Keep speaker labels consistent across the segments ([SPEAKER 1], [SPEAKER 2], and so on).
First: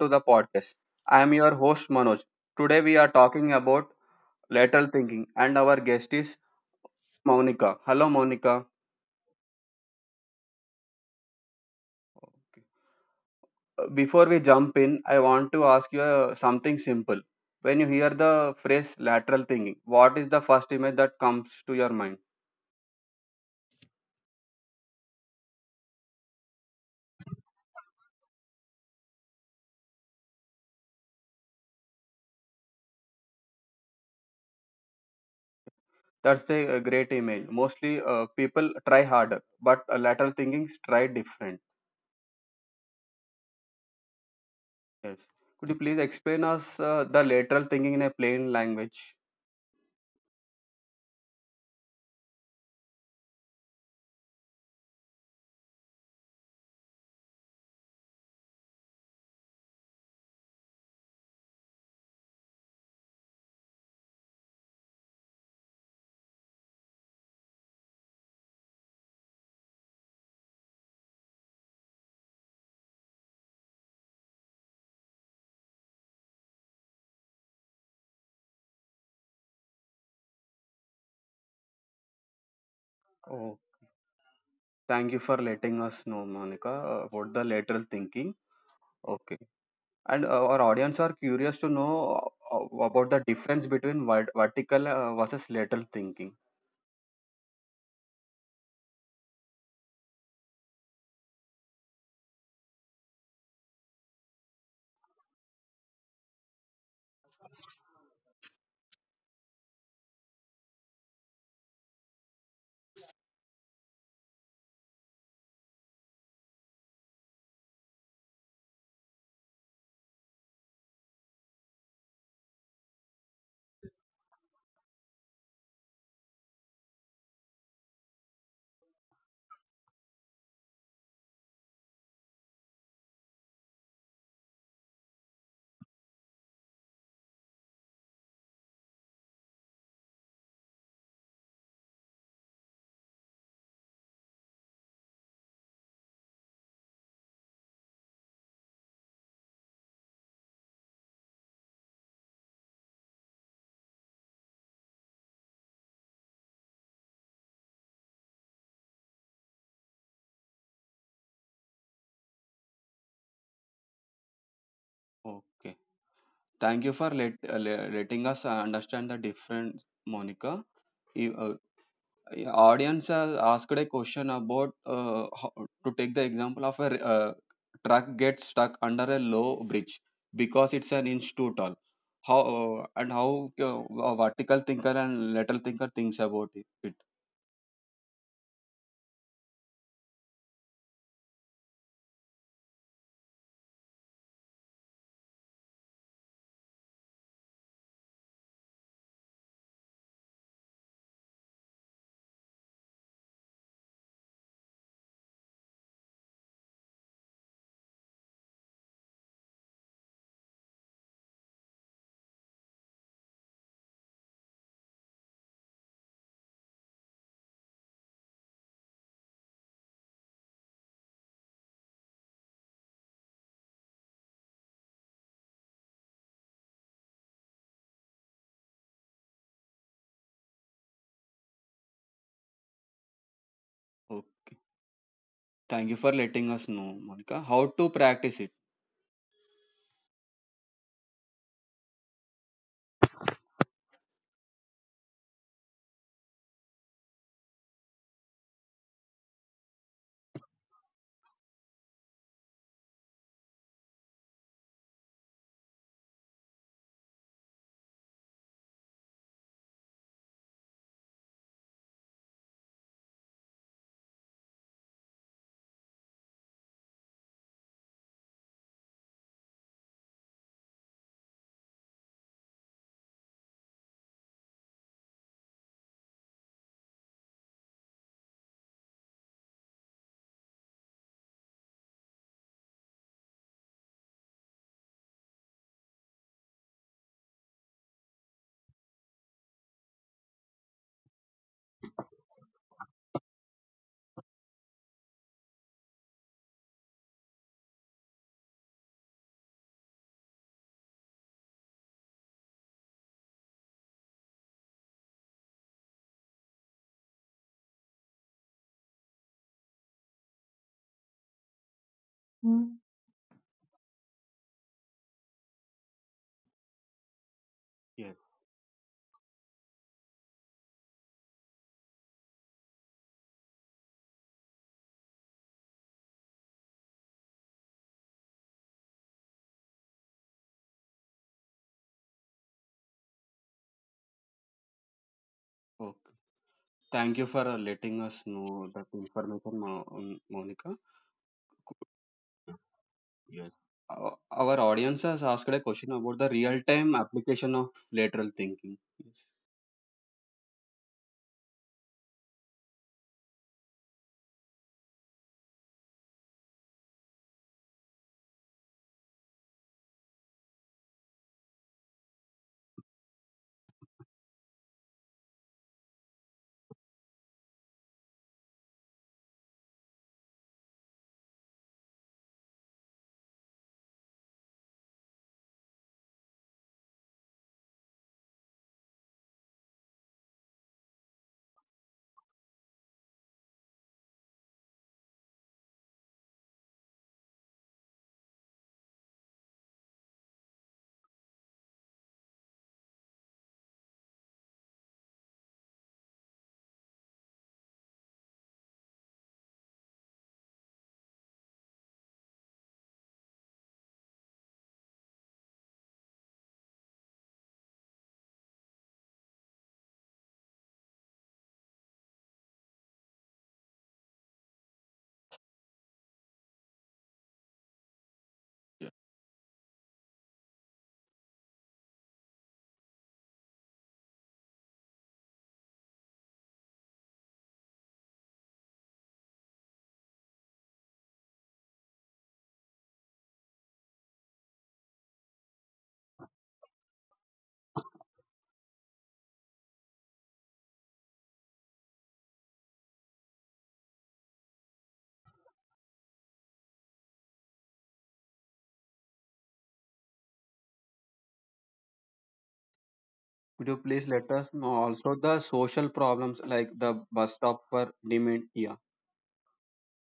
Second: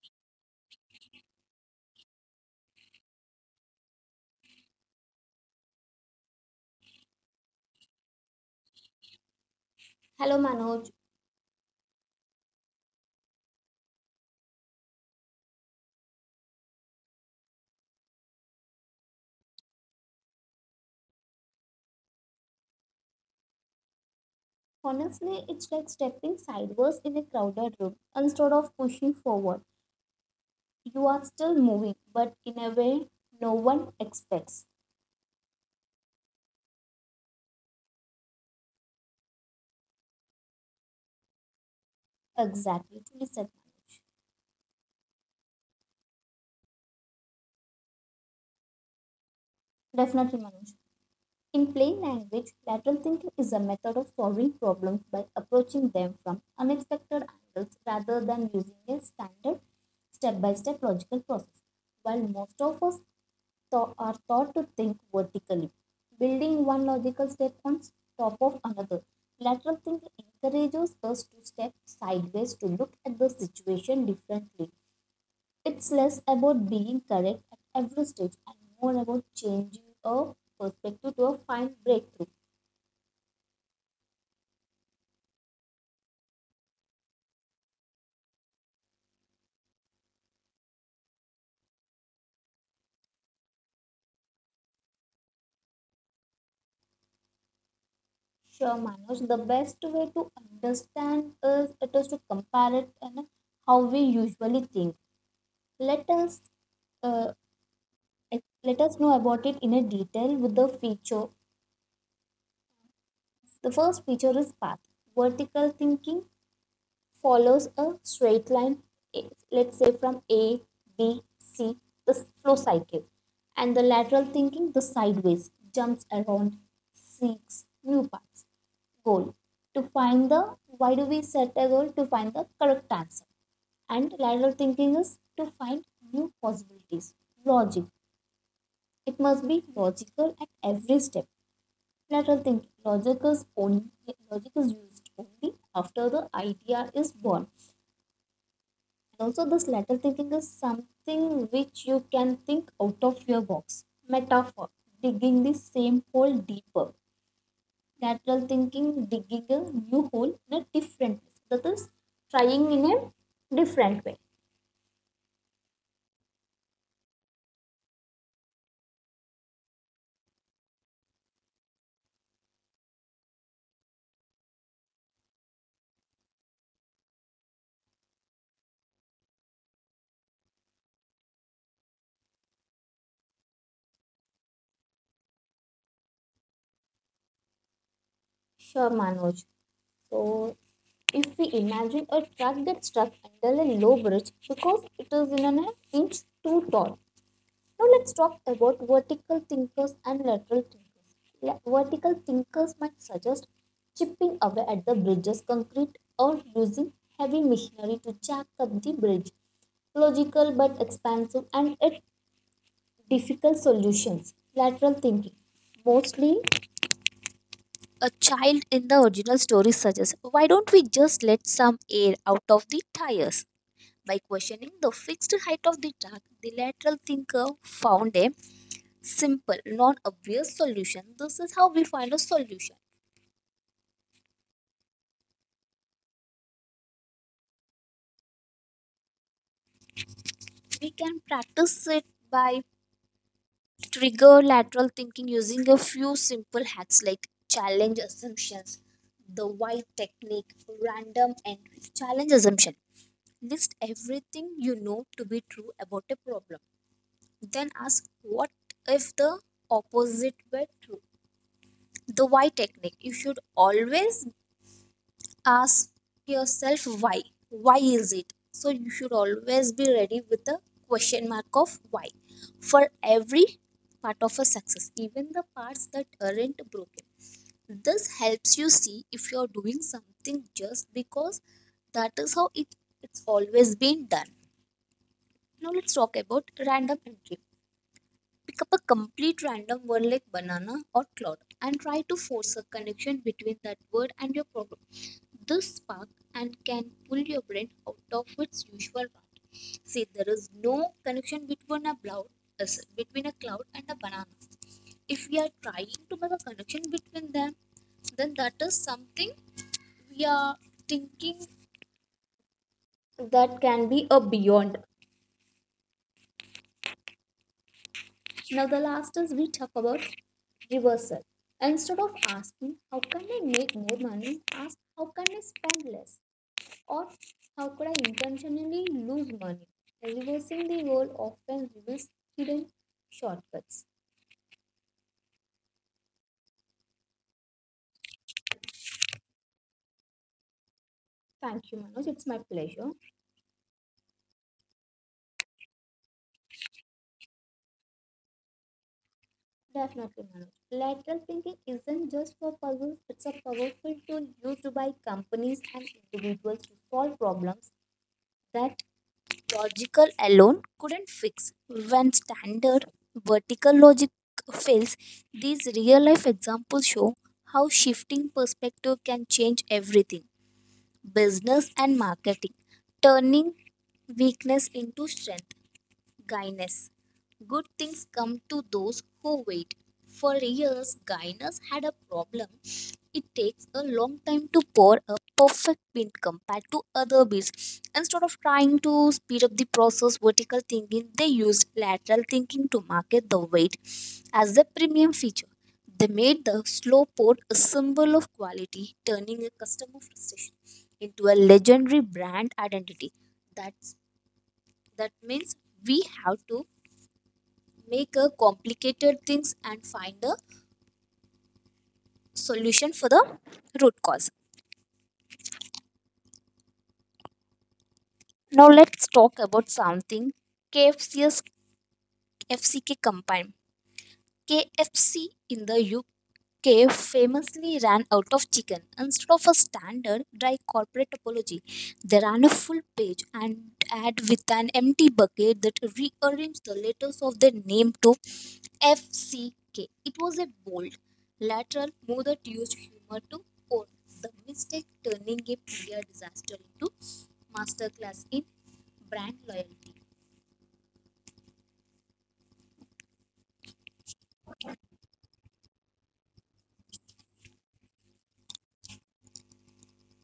[SPEAKER 1] to the podcast. I am your host, Manoj. Today, we are talking about lateral thinking, and our guest is Monica. Hello, Monica.
[SPEAKER 2] Hello Manoj.
[SPEAKER 1] Before we jump in, I want to ask you something simple. When you hear the phrase lateral thinking, what is the first image that comes to your mind?
[SPEAKER 2] Honestly, it's like stepping sideways in a crowded room. Instead of pushing forward, you are still moving, but in a way no one expects.
[SPEAKER 1] That's a great image. Mostly people try harder, but lateral thinking is try different.
[SPEAKER 2] Exactly, truly said Manoj.
[SPEAKER 1] Yes. Could you please explain us the lateral thinking in a plain language?
[SPEAKER 2] Definitely, Manoj. In plain language, lateral thinking is a method of solving problems by approaching them from unexpected angles rather than using a standard step by step logical process. While most of us are taught to think vertically, building one logical step on top of another. Lateral thinking encourages us to step sideways to look at the situation differently. It's less about being correct at every stage and more about changing a perspective to a fine breakthrough.
[SPEAKER 1] Thank you for letting us know, Monica, about the lateral thinking. Okay. And our audience are curious to know about the difference between vertical versus lateral thinking.
[SPEAKER 2] Sure, Manoj, the best way to understand is it is to compare it and how we usually think. Let us uh, let us know about it in a detail with the feature. The first feature is path. Vertical thinking follows a straight line, eh, let's say from A, B, C, the flow cycle. And the lateral thinking, the sideways, jumps around, seeks new paths. Goal to find the why do we set a goal to find the correct answer. And lateral thinking is to find new possibilities. Logic. It must be logical at every step lateral thinking. Logic is used only after the idea is born. And also this lateral thinking is something which you can think out of your box. Metaphor digging the same hole deeper. Lateral thinking digging a new hole in a different place. That is trying in a different way.
[SPEAKER 1] Okay. Thank you for letting us understand the difference, Monica. E- uh, Yeah, audience has asked a question about to take the example of a uh, truck gets stuck under a low bridge because it's an inch too tall. How a vertical thinker and lateral thinker thinks about it.
[SPEAKER 2] Sure Manoj. So if we imagine a truck that's stuck under a low bridge because it is in an inch too tall, now let's talk about vertical thinkers and lateral thinkers. Vertical thinkers might suggest chipping away at the bridge's concrete or using heavy machinery to jack up the bridge. Logical but expansive and yet difficult solutions. Lateral thinking. Mostly a child in the original story suggests why don't we just let some air out of the tires? By questioning the fixed height of the track, the lateral thinker found a simple, non obvious solution. This is how we find a solution.
[SPEAKER 1] Oh, thank you for letting us know, Monica. How to practice it?
[SPEAKER 2] We can practice it by trigger lateral thinking using a few simple hacks like challenge assumptions, the why technique, random and challenge assumption. List everything you know to be true about a problem. Then ask what if the opposite were true. The why technique. You should always ask yourself why. Why is it? So you should always be ready with a question mark of why for every part of a success, even the parts that aren't broken. This helps you see if you're doing something just because that is how it's always been done. Now let's talk about random entry. Pick up a complete random word like banana or cloud and try to force a connection between that word and your problem. This spark and can pull your brain out of its usual rut. See, there is no connection between a cloud and a banana. If we are trying to make a connection between them, then that is something we are thinking
[SPEAKER 1] Mm.
[SPEAKER 2] that can be a beyond.
[SPEAKER 1] Yes.
[SPEAKER 2] Now, the last is we talk about reversal. Instead of asking how can I make more money, ask how can I spend less, or how could I intentionally lose money? Reversing the goal often reveals hidden shortcuts.
[SPEAKER 1] Okay. Thank you for letting us know that information, Monica.
[SPEAKER 2] Thank you, Manoj. It's my pleasure.
[SPEAKER 1] Yes. Our audience has asked a question about the real-time application of lateral thinking. Yes.
[SPEAKER 2] Definitely, Manoj. Lateral thinking isn't just for puzzles, it's a powerful tool used by companies and individuals to solve problems that logical alone couldn't fix. When standard vertical logic fails, these real life examples show how shifting perspective can change everything. Business and marketing, turning weakness into strength. Gaines. Good things come to those who wait. For years, Gaines had a problem. It takes a long time to pour a perfect bean compared to other beans. Instead of trying to speed up the process, vertical thinking, they used lateral thinking to market the weight as a premium feature. They made the slow pour a symbol of quality, turning a customer frustration into a legendary brand identity. That's that means we have to make a complicated things and find a solution for the root cause. Now let's talk about something KFC's FCK combined. KFC in the UK famously ran out of chicken. Instead of a standard dry corporate apology, they ran a full page and ad with an empty bucket that rearranged the letters of their name to FCK. It was a bold, lateral move that used humor to own the mistake, turning a prior disaster into masterclass in brand loyalty.
[SPEAKER 1] Could you please let us know also the social problems like the bus stop for dementia?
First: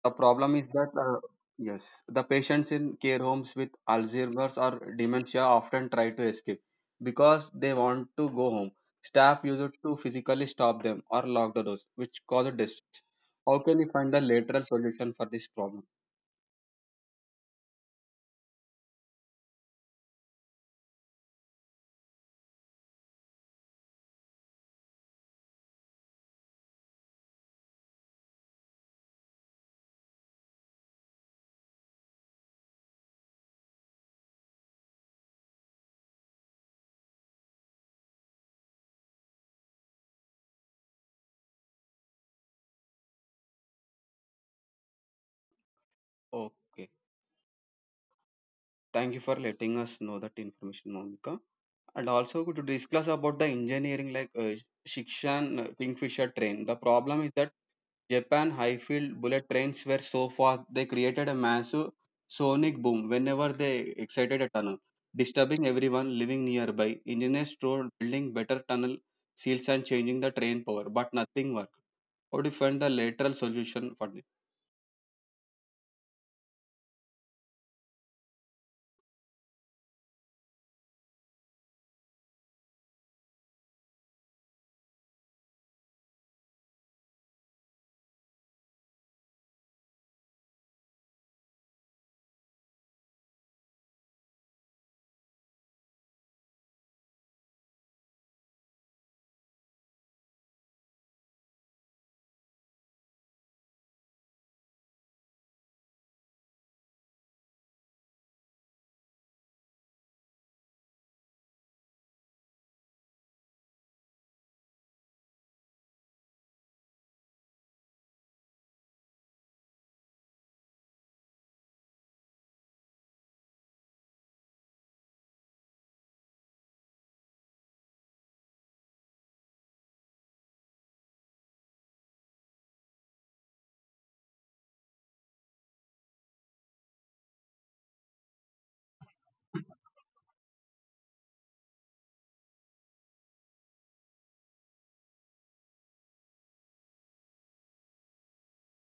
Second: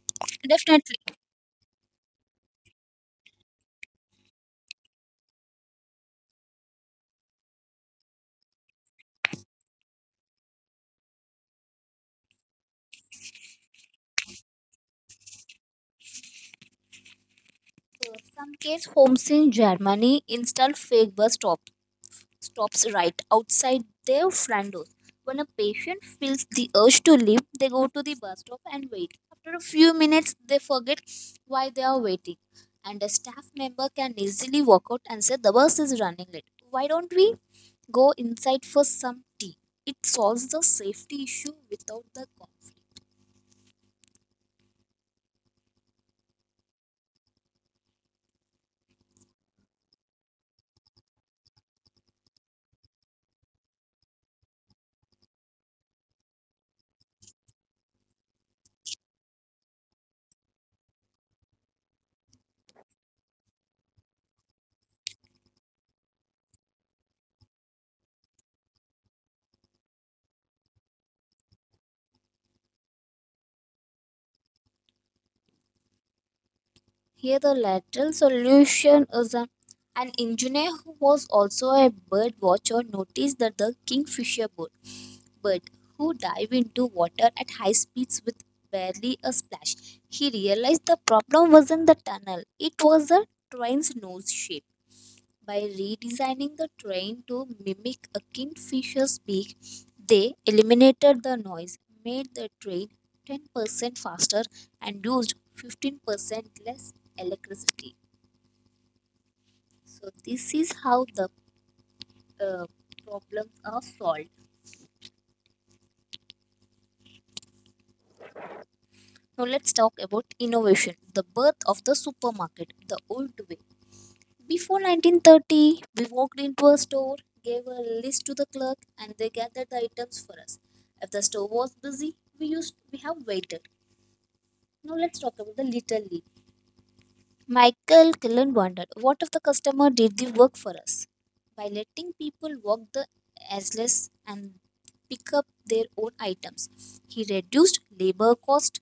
[SPEAKER 1] The problem is that
[SPEAKER 2] Definitely.
[SPEAKER 1] uh, yes, the patients in care homes with Alzheimer's or dementia often try to escape because they want to go home. Staff used to physically stop them or lock the doors, which causes distress. How can we find a lateral solution for this problem?
[SPEAKER 2] Some case homes in Germany installed fake bus stops. Stops right outside their front door. When a patient feels the urge to leave, they go to the bus stop and wait. After a few minutes, they forget why they are waiting, and a staff member can easily walk out and say, the bus is running late. Why don't we go inside for some tea? It solves the safety issue without the cost.
[SPEAKER 1] Okay. Thank you for letting us know that information, Monica. And also to discuss about the engineering like Shikshan Kingfisher train. The problem is that Japan high-field bullet trains were so fast they created a massive sonic boom whenever they exited a tunnel, disturbing everyone living nearby. Engineers tried building better tunnel seals and changing the train power, but nothing worked. How to find the lateral solution for this?
[SPEAKER 2] Here, the lateral solution is an engineer who was also a bird watcher noticed that the kingfisher bird who dive into water at high speeds with barely a splash. He realized the problem wasn't the tunnel, it was the train's nose shape. By redesigning the train to mimic a kingfisher's beak, they eliminated the noise, made the train 10% faster, and used 15% less electricity. So, this is how the uh, problems are solved. Now let's talk about innovation, the birth of the supermarket, the old way. Before 1930, we walked into a store, gave a list to the clerk, and they gathered the items for us. If the store was busy, we used we have waited. Now let's talk about the little league. Michael Killen wondered, what if the customer did the work for us? By letting people walk the aisles and pick up their own items, he reduced labor cost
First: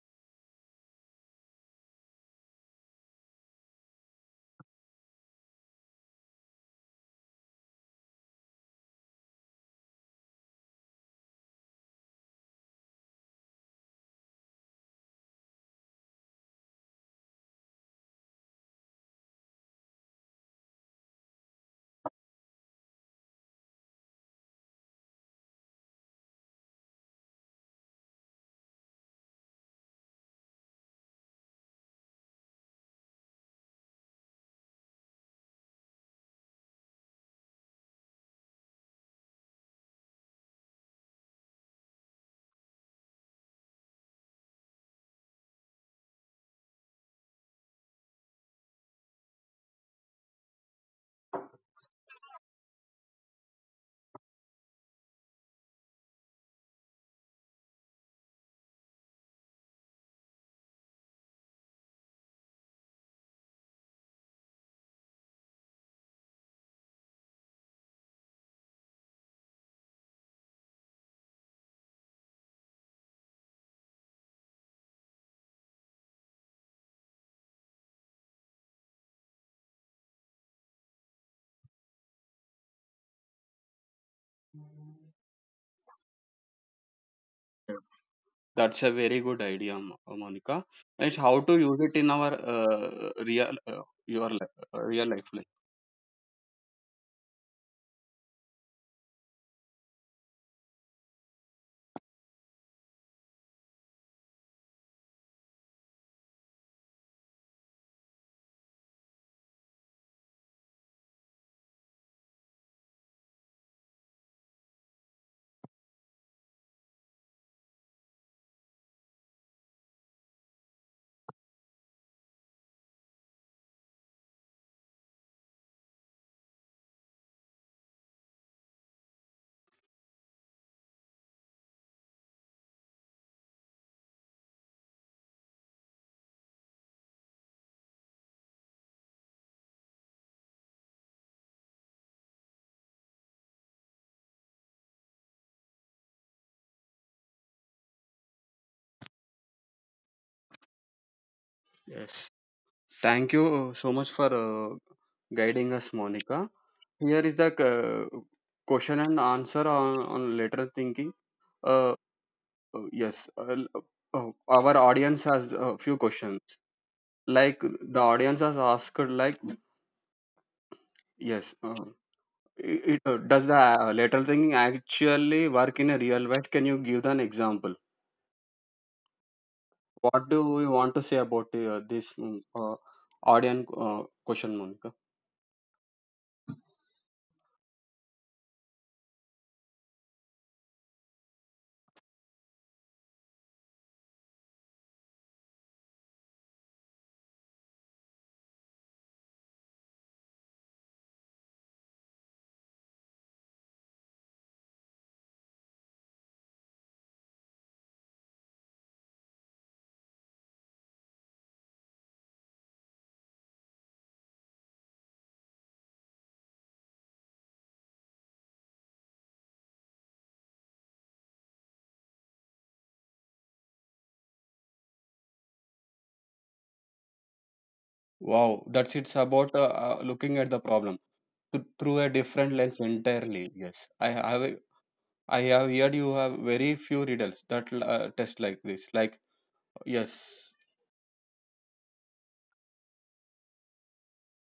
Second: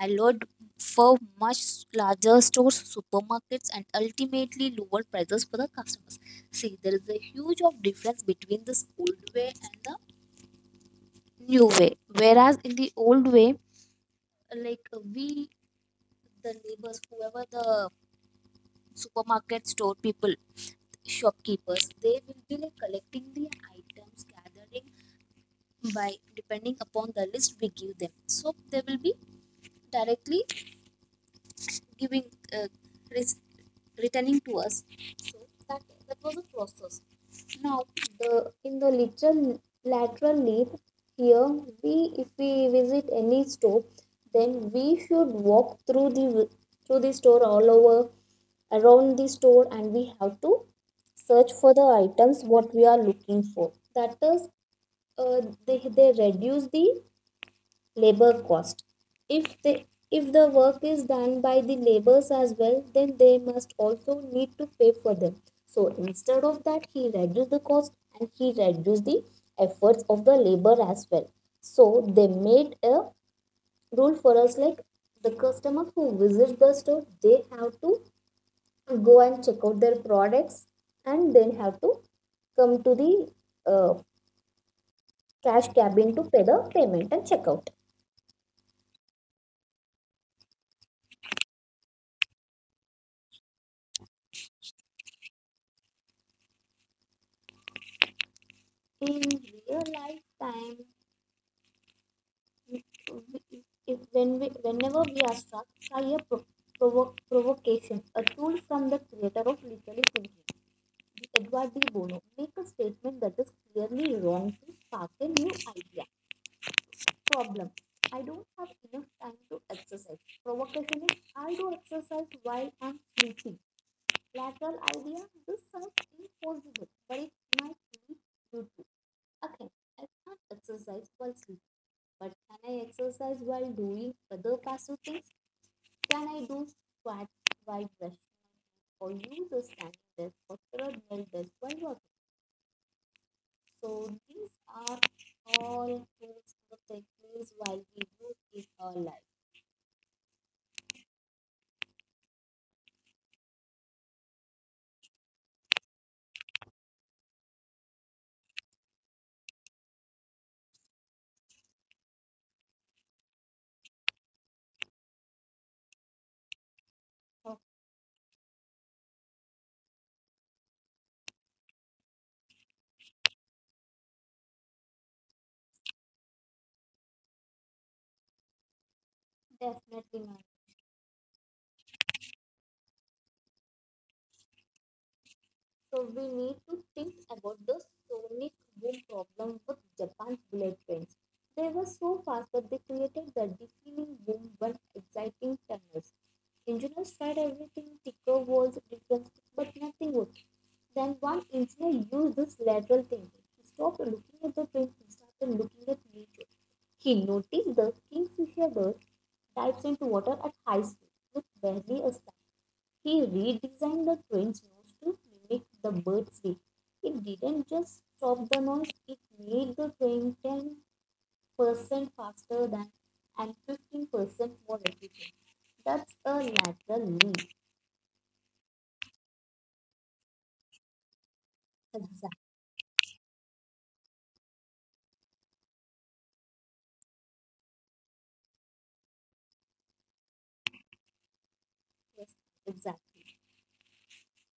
[SPEAKER 2] I allowed for much larger stores, supermarkets, and ultimately lower prices for the customers. See, there is a huge of difference between this old way and the new way. Whereas in the old way, like the neighbors, whoever the supermarket store people, shopkeepers, they will be like collecting the items, gathering by depending upon the list we give them. So they will be directly giving uh, res- returning to us so that, that was a process now the lateral leap here we if we visit any store then we should walk through the store all over around the store and we have to search for the items what we are looking for that is uh, they reduce the labor cost if they if the work is done by the laborers as well then they must also need to pay for them so instead of that he reduced the cost and he reduced the efforts of the labor as well so they made a rule for us like the customer who visits the store they have to go and check out their products and then have to come to the uh, cash cabin to pay the payment and check out
[SPEAKER 1] That's a very good idea, Monica. It's how to use it in our real real life. Like,
[SPEAKER 2] in real life time if if when whenever we are struck by a provocation, a tool from the creator of literary thinking, the Edward D. Bono, make a statement that is clearly wrong to spark a new idea. Problem. I don't have enough time to exercise. Provocation is I do exercise while I'm sleeping. Lateral idea, this sounds impossible, but it might be you to. Okay, I can't exercise while sleeping. But can I exercise while doing other passive things? Can I do squats while brushing or use a standing desk or treadmill desk while working? So these are all tools or techniques while we use in our life.
[SPEAKER 1] yes, thank you so much for guiding us, Monica. Here is the question and answer on lateral thinking. Uh, uh, yes, uh, l- our audience has a few questions.
[SPEAKER 2] So
[SPEAKER 1] Like the audience has asked, like yes, does the lateral thinking actually work in a real life? Can you give an example?
[SPEAKER 2] definitely,
[SPEAKER 1] What
[SPEAKER 2] my.
[SPEAKER 1] do we want to say about this audience question, Monica?
[SPEAKER 2] So we need to think about the sonic boom problem with Japan's bullet trains. They were so fast that they created the deafening boom when exciting tunnels. Engineers tried everything, ticker walls, defense, but nothing worked. Then one engineer used this lateral thinking. He stopped looking at the train and started looking at nature. He noticed the kingfisher bird dives into water at high speed with barely a splash. He redesigned the train's nose to mimic the bird's beak. It didn't just stop the noise, it made the train 10% faster than and 15% more efficient. That's a lateral leap.
[SPEAKER 1] Wow, that's it's about looking at the problem through a
[SPEAKER 2] Exactly.
[SPEAKER 1] different lens entirely. Yes, I have heard you have very few riddles that test like this. Like yes,
[SPEAKER 2] Exactly.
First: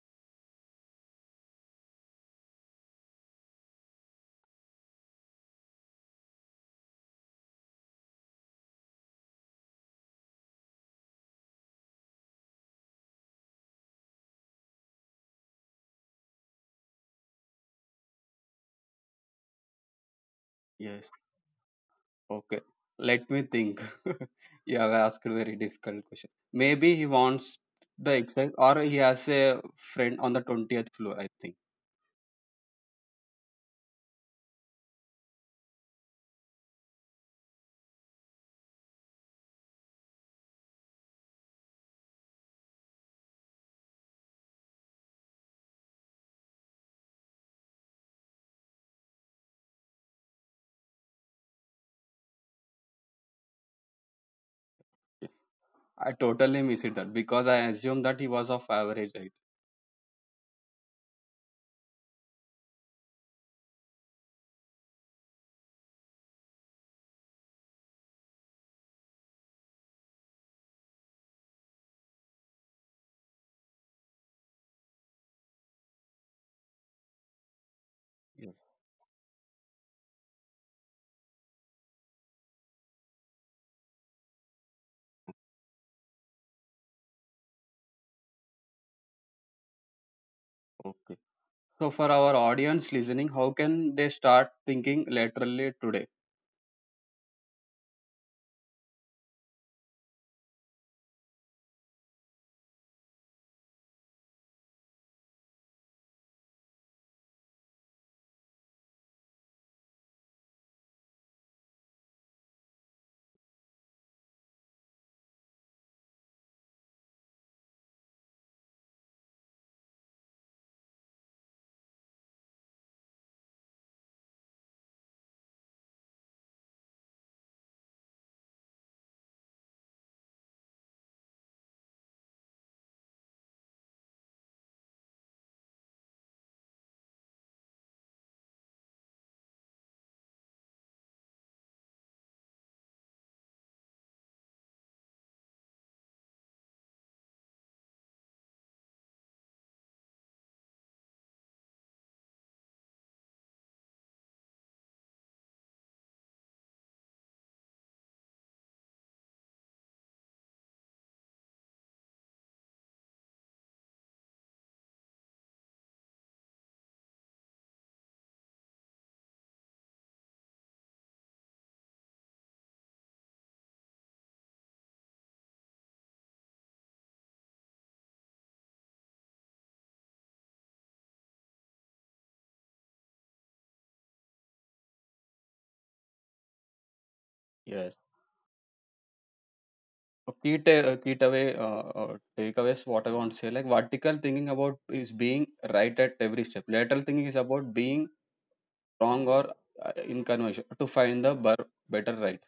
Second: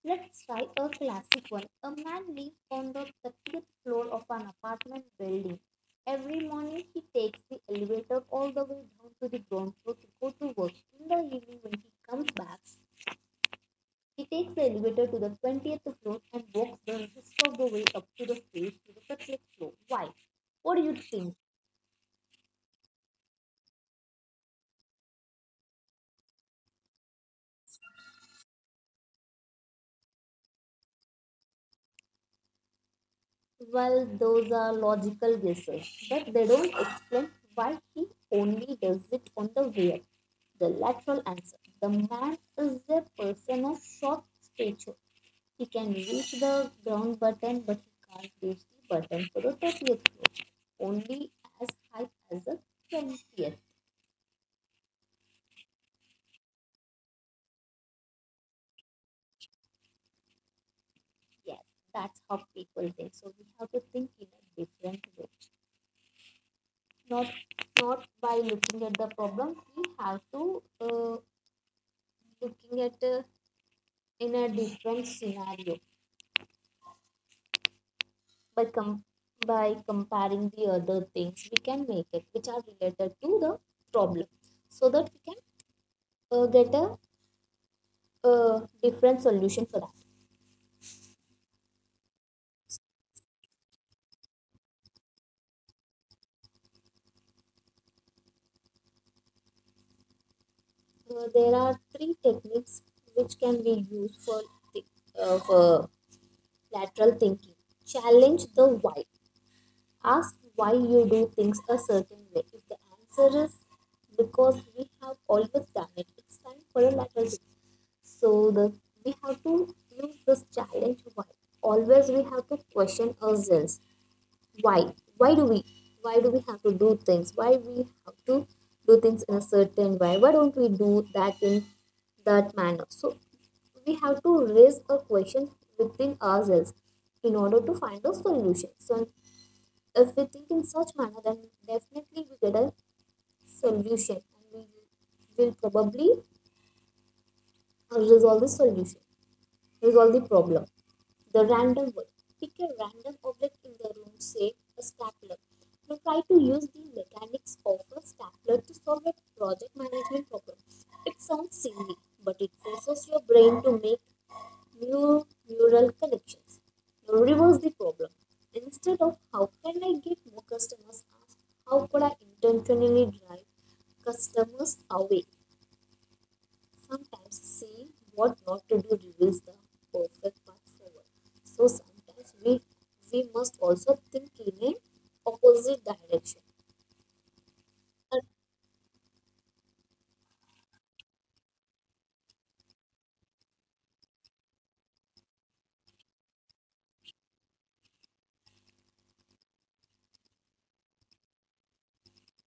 [SPEAKER 2] Let's try a classic one. A man lives on the 30th floor of an apartment building. Every morning he takes the elevator all the way down to the ground floor to go to work. In the evening when he comes back, he takes the elevator to the 20th floor and walks the rest of the way up to the stage to the 30th floor. Why? What do you
[SPEAKER 1] yes,
[SPEAKER 2] think?
[SPEAKER 1] okay. Let me think. You have asked a very difficult question. Maybe he wants the exercise, or he has a friend on the 20th floor, I think.
[SPEAKER 2] Well, those are logical guesses, but they don't explain why he only does it on the way up. The lateral answer. The man is a person of short stature. He can reach the ground button, but he can't reach the button for the 30th floor, only as high as the 20th.
[SPEAKER 1] I totally missed that because I assumed that he was of average height.
[SPEAKER 2] Yes, that's how people think. So we have to think in a different way. Not not by looking at the problem. We have to looking at in a different scenario
[SPEAKER 1] Yeah,
[SPEAKER 2] by by comparing the other things we can make it which are related to the problem, so that we can get a different solution for that.
[SPEAKER 1] okay. So for our audience listening, how can they start thinking laterally today?
[SPEAKER 2] There are three techniques which can be used for thi- for lateral thinking. Challenge the why. Ask why you do things a certain way. If the answer is because we have always done it, it's time for a lateral thinking. So the we have to use this challenge why. Always we have to question ourselves. Why? Why do we why do we have to do things? Why we have to do things in a certain way? Why don't we do that in that manner? So we have to raise a question within ourselves in order to find a solution. So if we think in such manner, then definitely we get a solution and we will probably resolve resolve the problem. The random word. Pick a random object in the room, say a stapler. Now try to use the mechanics of a stapler to solve a project management problem. It sounds silly, but it forces your brain to make new neural connections. Now reverse the problem. Instead of how can I get more customers, ask how could I intentionally drive customers away? Sometimes seeing what not to do reveals the perfect path forward. So sometimes we must also think in an opposite direction.
[SPEAKER 1] Yes. A a key takeaway takeaways. What I want to say like vertical thinking about is being right at every step, lateral thinking is about being wrong or inconvenient to find the better right.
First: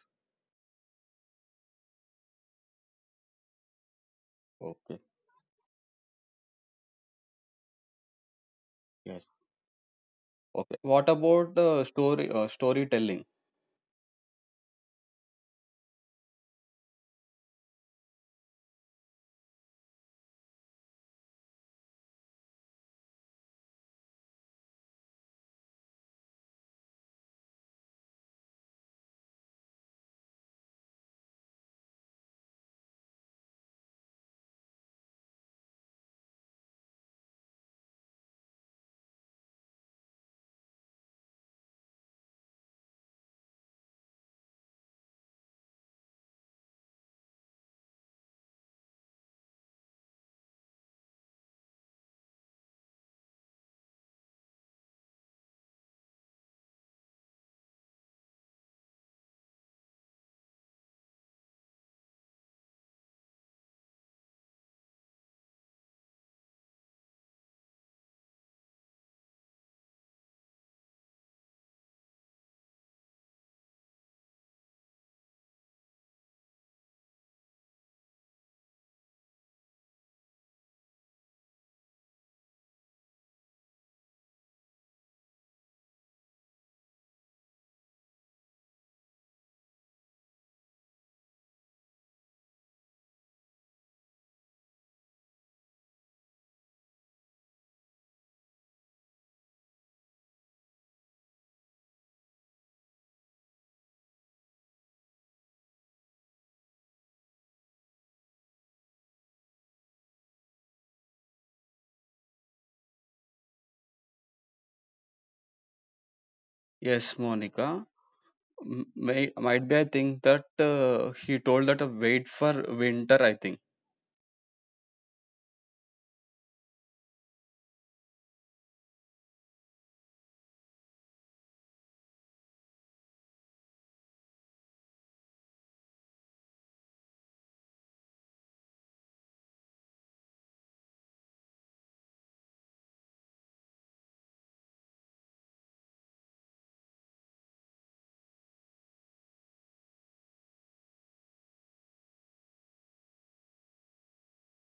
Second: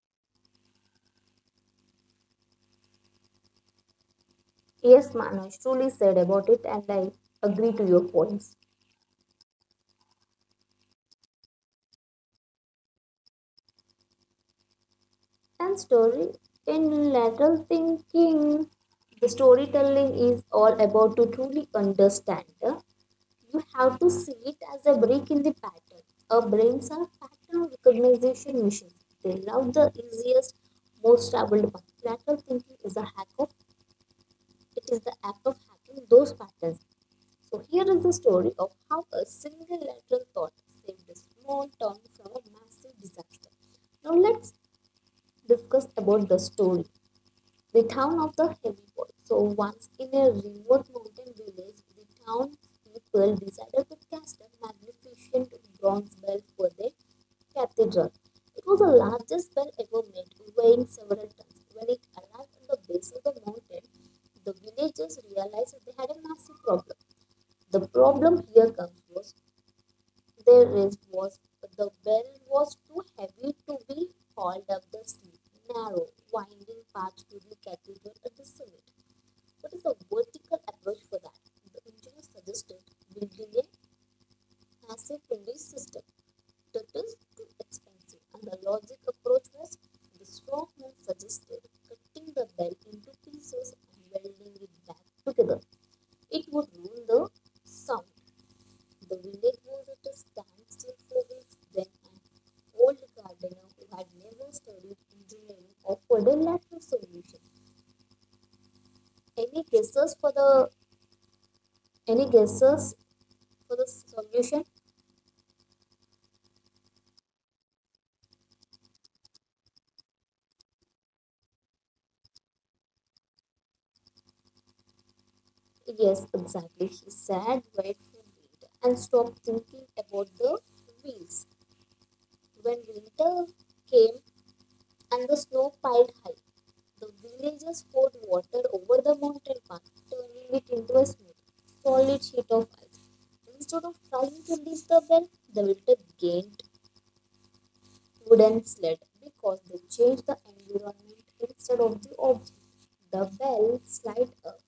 [SPEAKER 1] Okay.
[SPEAKER 2] Yes, Manoj truly said about it, and I agree to your points.
[SPEAKER 1] Yes. Okay. What about storytelling?
[SPEAKER 2] And story in lateral thinking, the storytelling is all about to truly understand. You have to see it as a break in the pattern. Our brains are pattern recognition machines. They love the easiest, most troubled one. Lateral thinking is a hack of it. Is the act of hacking those patterns. So here is the story of how a single lateral thought saved a small town from a massive disaster. Now let's discuss about the story. The town of the heavy wall. So once in a remote mountain village, the town people decided to cast a magnificent bronze bell for their cathedral. It was the largest bell ever made, weighing several tons. When it arrived at the base of the mountain, the villagers realized that they had a massive problem. The problem here comes was the race was the bell was too heavy to be hauled up the steep, narrow, winding path to the cathedral at the summit. What is the vertical approach for that? The engineer suggested building a massive English system. That is too expensive, and the logic approach was the strongman suggested cutting the bell into pieces and welding it back together. It would ruin the sound. The village was at a standstill for weeks when an old gardener who had never studied engineering offered a lateral solution. Any guesses for the any guesses for the solution?
[SPEAKER 1] Yes, Monica. May, might be. I think that he told that wait for winter, I think.
[SPEAKER 2] Yes, exactly. He sat wait for winter and stopped thinking about the wheels. When winter came, and the snow piled high. The villagers poured water over the mountain path, turning it into a smooth, solid sheet of ice. Instead of trying to reach the well, the winter gained wooden sled because they changed the environment instead of the object. The well slid up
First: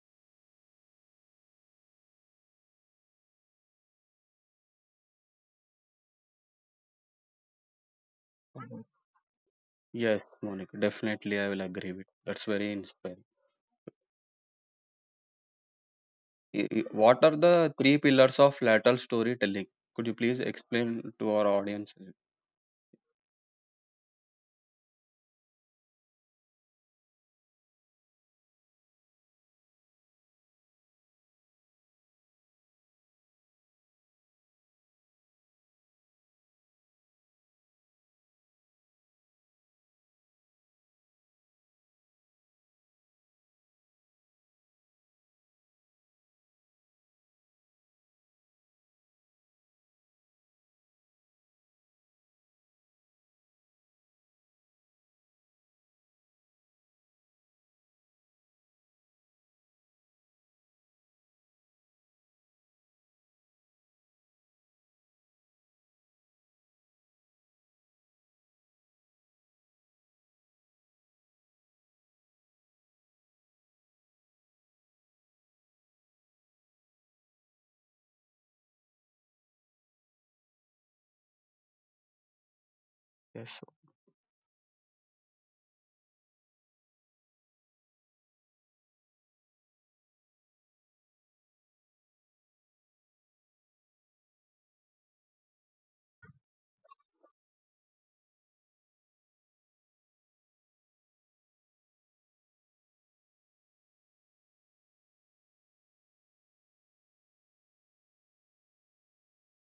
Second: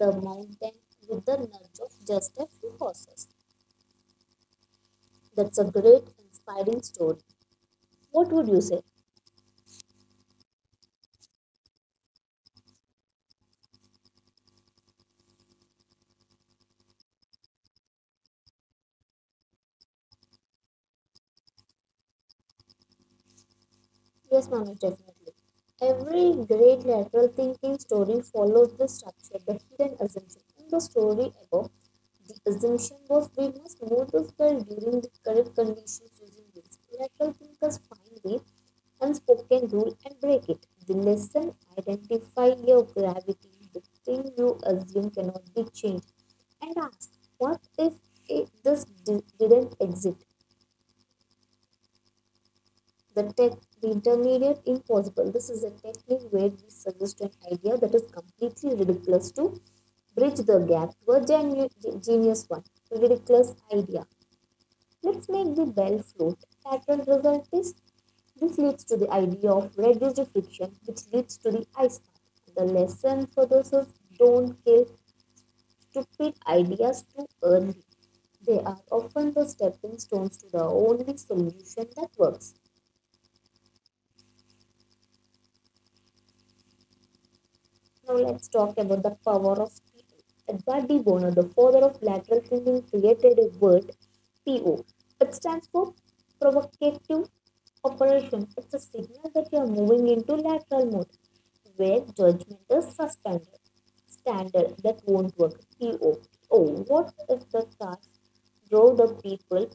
[SPEAKER 2] the mountain with the nudge of just a few horses. That's a great, inspiring story. What would you say?
[SPEAKER 1] Mhm. Yes, Monica, definitely I will agree with that's very inspiring. What are the three pillars of lateral storytelling? Could you please explain to our audience?
[SPEAKER 2] Yes, Manoj, definitely. Every great lateral thinking story follows the structure, the hidden assumption. In the story above, the assumption was we must move to square during the correct conditions using rules. Lateral thinkers find the unspoken rule and break it. The lesson, identify your gravity, the thing you assume cannot be changed, and ask, what if didn't exist? the tech the intermediate impossible. This is a technique where we suggest an idea that is completely ridiculous to bridge the gap to a genius one. Ridiculous idea, let's make the bell float. Pattern result is this leads to the idea of reduced friction, which leads to the ice path. The lesson for this is don't kill stupid ideas too early. They are often the stepping stones to the only solution that works.
[SPEAKER 1] Yes,
[SPEAKER 2] Now let's talk about the power of people. Edward de Bono, the father of lateral thinking, created a word, PO. It stands for provocative operation. It's a signal that you are moving into lateral mode where judgment is suspended. Standard that won't work. PO. Oh, what if the cars drove the people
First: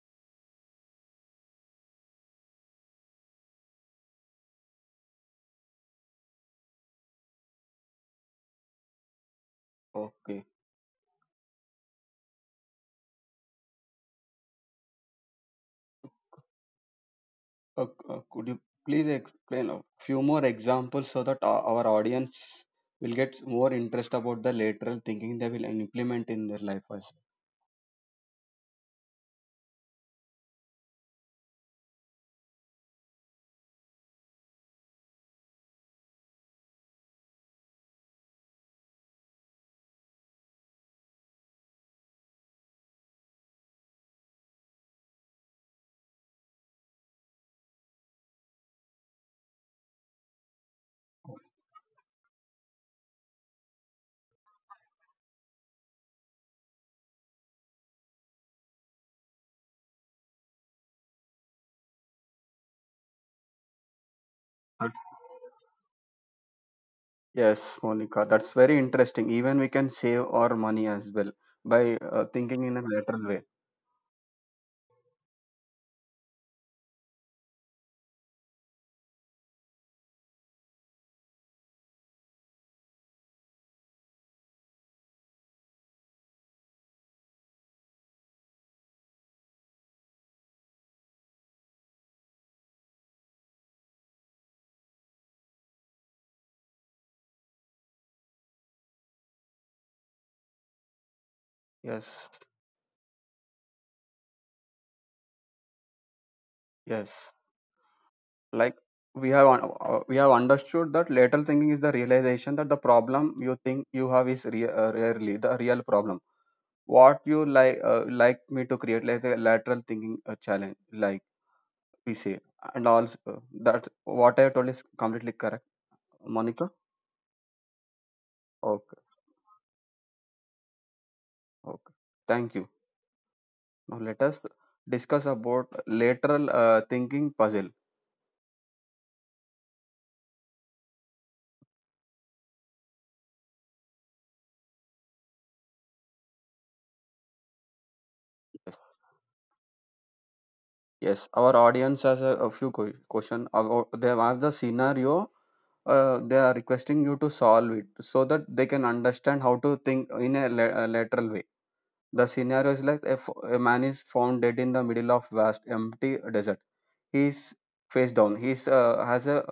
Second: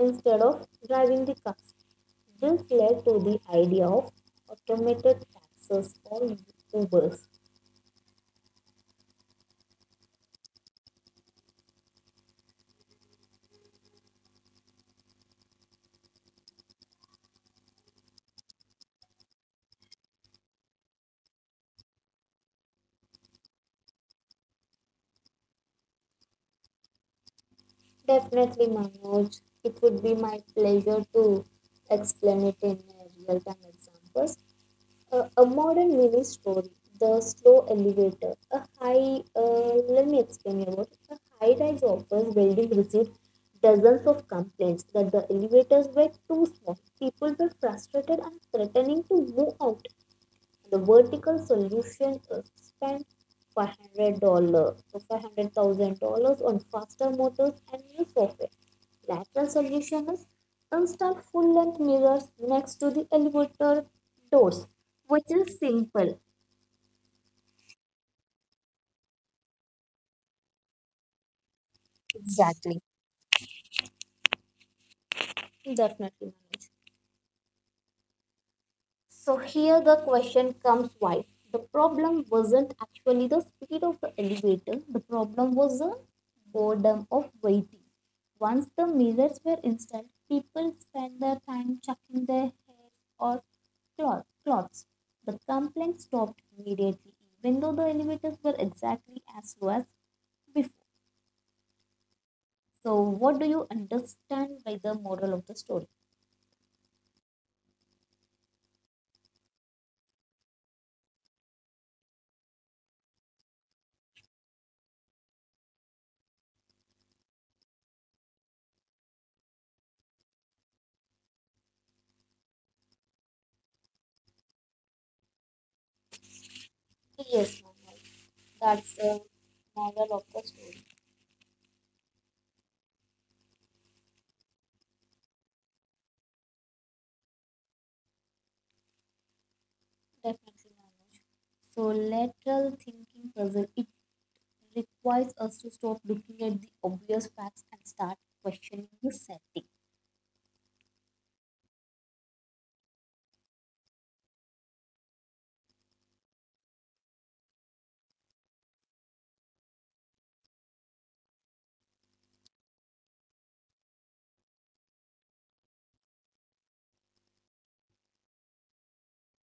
[SPEAKER 2] instead of driving the cars? This led to the idea of automated taxis or Ubers.
[SPEAKER 1] okay. Uh, could you please explain a few more examples so that our audience will get more interest about the lateral thinking they will implement in their life also?
[SPEAKER 2] Definitely, Manoj. It would be my pleasure to explain it in real-time examples. A modern mini story, the slow elevator, a high. Let me explain you about it. A high-rise office building received dozens of complaints that the elevators were too small. People were frustrated and threatening to move out. The vertical solution spent $500 or $500,000 on faster motors and new software. Lateral solution is install full length mirrors next to the elevator doors, which is simple.
[SPEAKER 1] Yes, Monica, that's very interesting. Even we can save our money as well by thinking in
[SPEAKER 2] Exactly.
[SPEAKER 1] a lateral way.
[SPEAKER 2] Definitely. Manoj. So here the question comes why. The problem wasn't actually the speed of the elevator. The problem was the boredom of waiting. Once the mirrors were installed, people spent their time checking their hair or cloths. The complaint stopped immediately, even though the elevators were exactly as slow as before.
[SPEAKER 1] Yes,
[SPEAKER 2] So, what do you understand by the moral of the story?
[SPEAKER 1] yes. Like we have we have understood that lateral thinking is the realization that the problem you think you have is rarely the real problem. What you like me to create like a lateral thinking challenge, like we say, and also that what I told is completely correct, Monica.
[SPEAKER 2] Yes, Manoj, that's
[SPEAKER 1] Okay,
[SPEAKER 2] the moral of the story.
[SPEAKER 1] okay. Thank you. Now let us discuss about lateral thinking puzzle.
[SPEAKER 2] Definitely, Manoj. So, lateral thinking puzzle it requires us to stop looking at the obvious facts and start questioning the setting.
[SPEAKER 1] Yes, our audience has a few question about they have asked the scenario. They are requesting you to solve it so that they can understand how to think in a lateral way. The scenario is like, if a man is found dead in the middle of vast empty desert. He's face down. He's has a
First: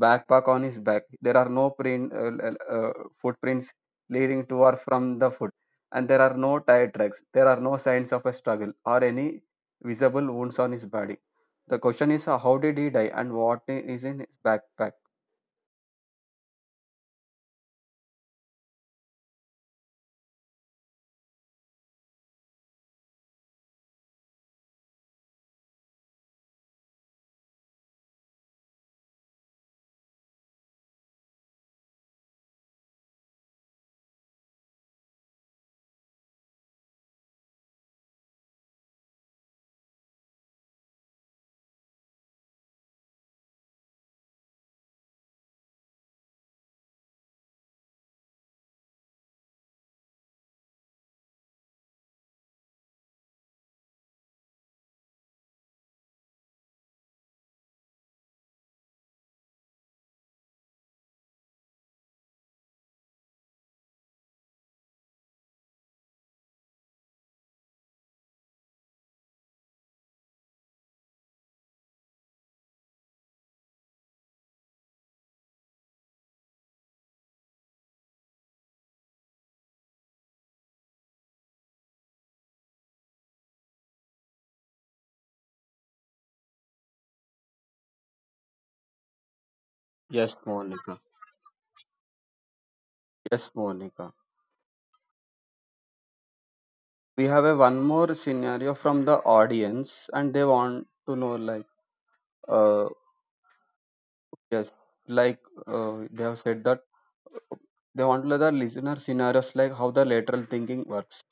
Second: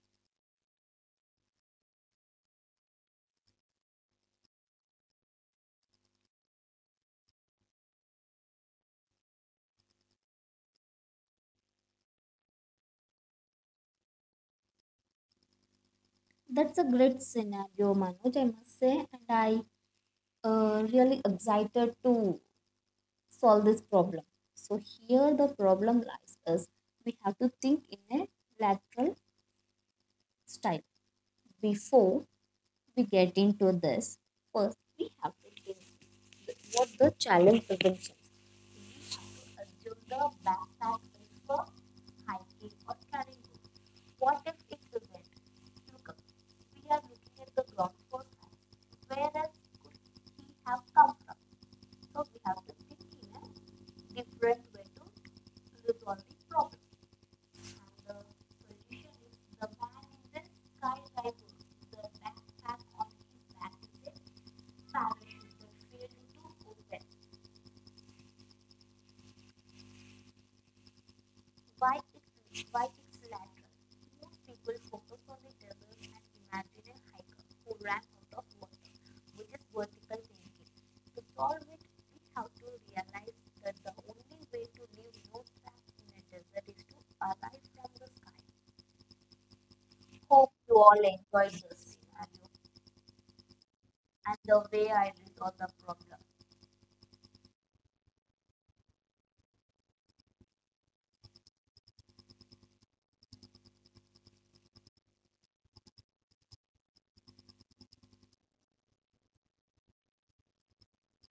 [SPEAKER 1] backpack on his back. There are no print uh, footprints leading to or from the foot, and there are no tire tracks. There are no signs of a struggle or any visible wounds on his body. The question is, how did he die, and what is in his backpack?
[SPEAKER 2] That's a great scenario, Manoj. I must say, and I really excited to solve this problem. So here the problem lies is we have to think in a lateral style. Before we get into this, first we have to think what the challenge assumption is. We have to assume the backpack is for hiking or carrying. What if it isn't? Look, we are looking at the ground for time. Where else could he have come from? So we have to think in a different.
[SPEAKER 1] Yes, Monica. Yes, Monica. We have a one more scenario from the audience, and they want to know, like, uh, yes, like they have said that they want to let the listener scenarios like how the lateral thinking works.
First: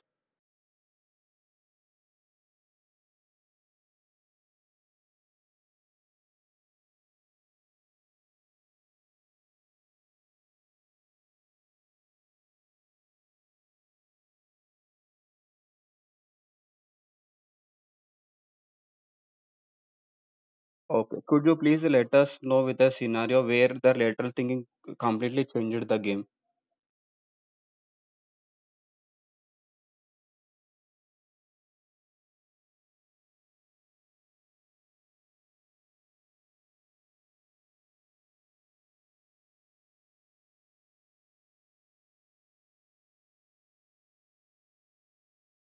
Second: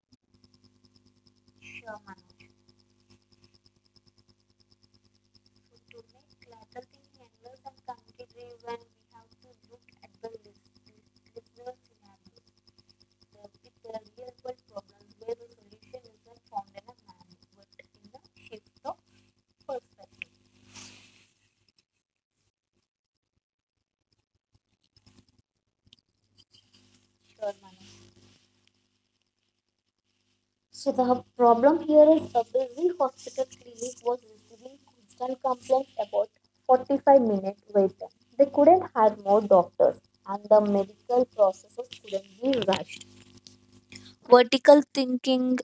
[SPEAKER 1] Okay. Could you please let us know with a scenario where the lateral thinking completely changed the game?
[SPEAKER 2] Sure, Manu. So the problem here is the busy hospital clinic was receiving constant complaints about 45-minute wait time. They couldn't hire more doctors and the medical processes couldn't be rushed. Vertical thinking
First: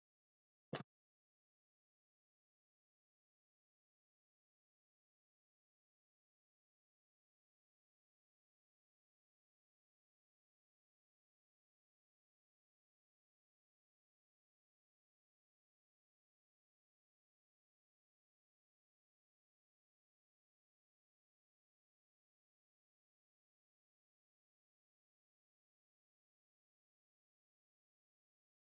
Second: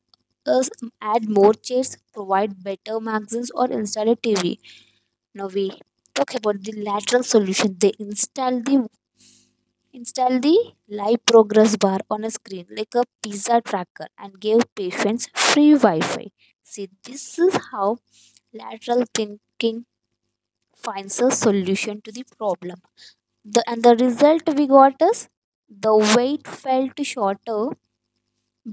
[SPEAKER 2] is add more chairs, provide better magazines or install a TV. Now we talk about the lateral solution. They install the Install the live progress bar on a screen like a pizza tracker and give patients free Wi Fi. See, this is how lateral thinking finds a solution to the problem. And the result we got is the wait felt shorter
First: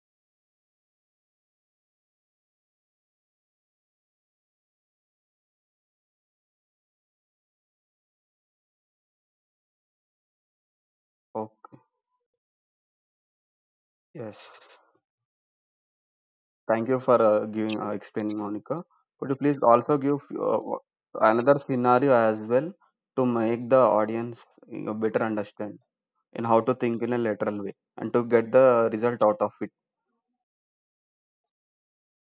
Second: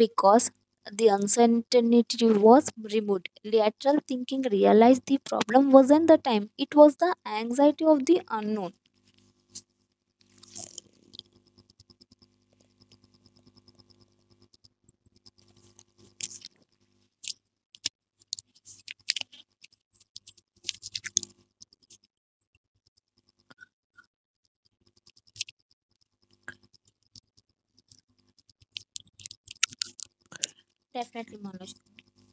[SPEAKER 2] because the uncertainty was removed. Lateral thinking realized the problem wasn't the time, it was the anxiety of the unknown.
[SPEAKER 1] Okay. Yes. Thank you for giving explaining, Monica. Could you please also give uh, another scenario as well to make the audience better understand in how to think in a lateral way and to get the result out of it.
[SPEAKER 2] Definitely, Manoj,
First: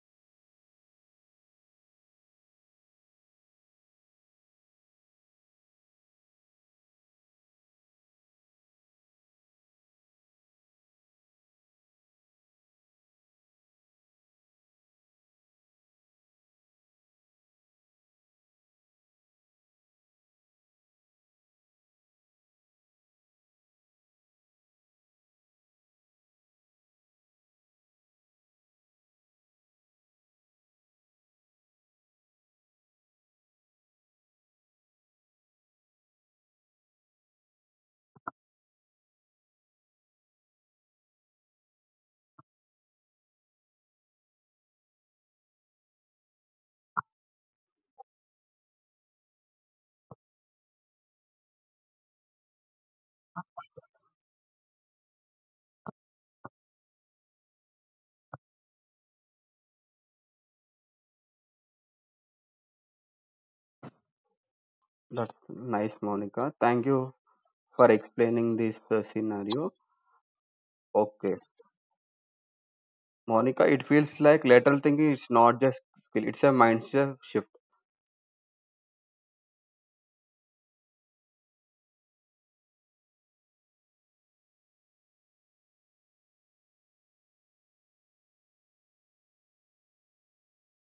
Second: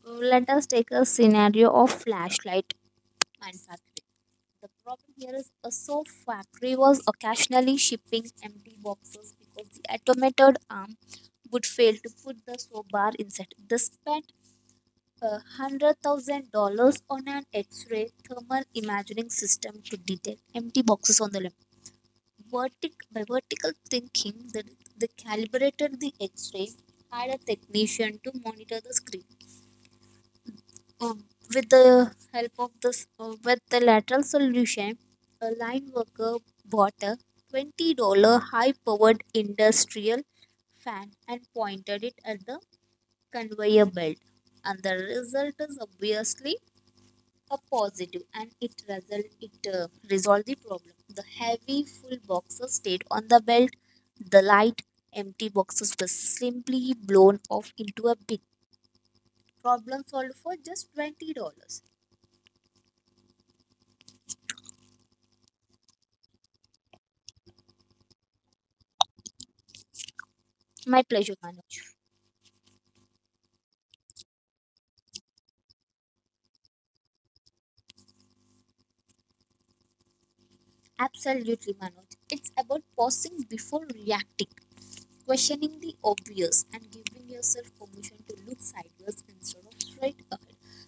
[SPEAKER 2] let us take a scenario of flashlight and factory. The problem here is a soap factory was occasionally shipping empty boxes because the automated arm would fail to put the soap bar inside. They spent $100,000 on an X ray thermal imaging system to detect empty boxes on the left. By vertical thinking, they calibrated the X ray conveyor belt. The light empty boxes were simply blown off into a bin. Problem solved for just $20.
[SPEAKER 1] That's nice, Monica. Thank you for explaining this scenario.
[SPEAKER 2] My
[SPEAKER 1] Okay.
[SPEAKER 2] pleasure, Manoj.
[SPEAKER 1] Monica, it feels like lateral thinking is not just skill, it's a mindset shift.
[SPEAKER 2] Absolutely, Manoj. It's about pausing before reacting, questioning the obvious, and giving yourself permission to look sideways instead of straight up.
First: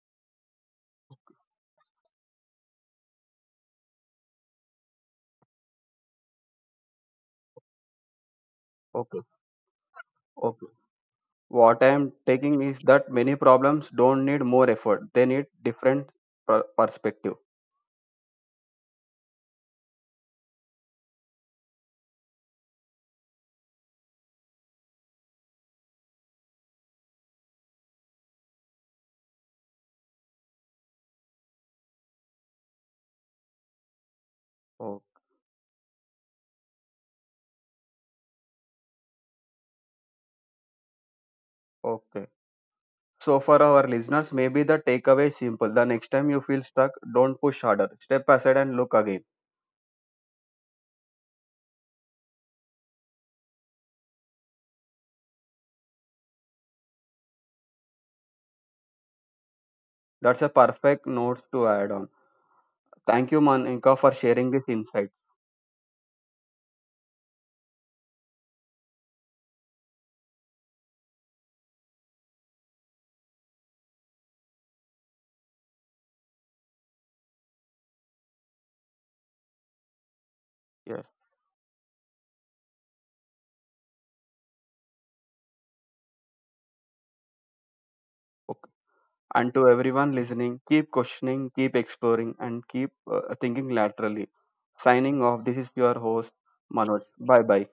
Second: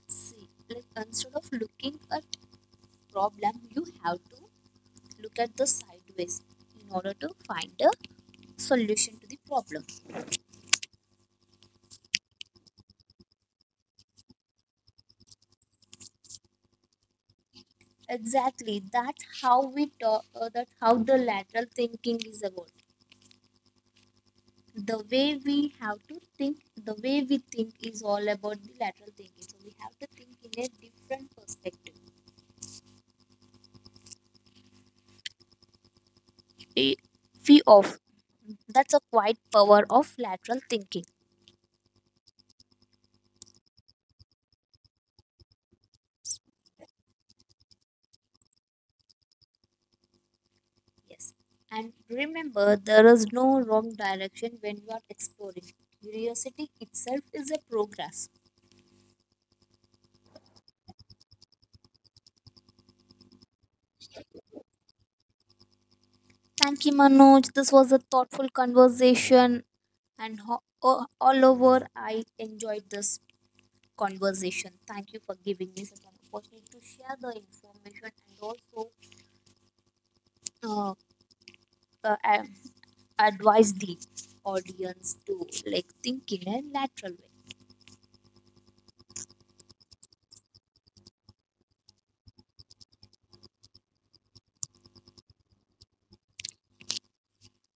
[SPEAKER 2] See, like instead of looking at problem, you have to look at the sideways in order to find a solution
[SPEAKER 1] Okay,
[SPEAKER 2] to the problem.
[SPEAKER 1] okay. What I am taking is that many problems don't need more effort, they need different perspective.
[SPEAKER 2] Exactly. That's how we talk. That's how the lateral thinking is about. the way we have to think the way we think is all about the lateral thinking, so we have to think in a different perspective.
[SPEAKER 1] Oh,
[SPEAKER 2] A fee of that's a quite power of lateral thinking.
[SPEAKER 1] okay. So, for our listeners, maybe the takeaway is simple. The next time you feel stuck, don't push harder. Step aside and look again.
[SPEAKER 2] Yes, and remember there is no wrong direction when you are exploring. Curiosity itself is a progress.
[SPEAKER 1] That's a perfect note to add on. Thank you, Monica, for sharing this insight.
[SPEAKER 2] Thank you, Manoj. This was a thoughtful conversation, and all over I enjoyed this conversation. Thank you for giving me such an opportunity to share the information and also uh,
[SPEAKER 1] Yes.
[SPEAKER 2] uh, ad- advise the audience to like think in a lateral way.
[SPEAKER 1] And to everyone listening, keep questioning, keep exploring, and keep thinking laterally. Signing off, this is your host, Manoj. Bye bye.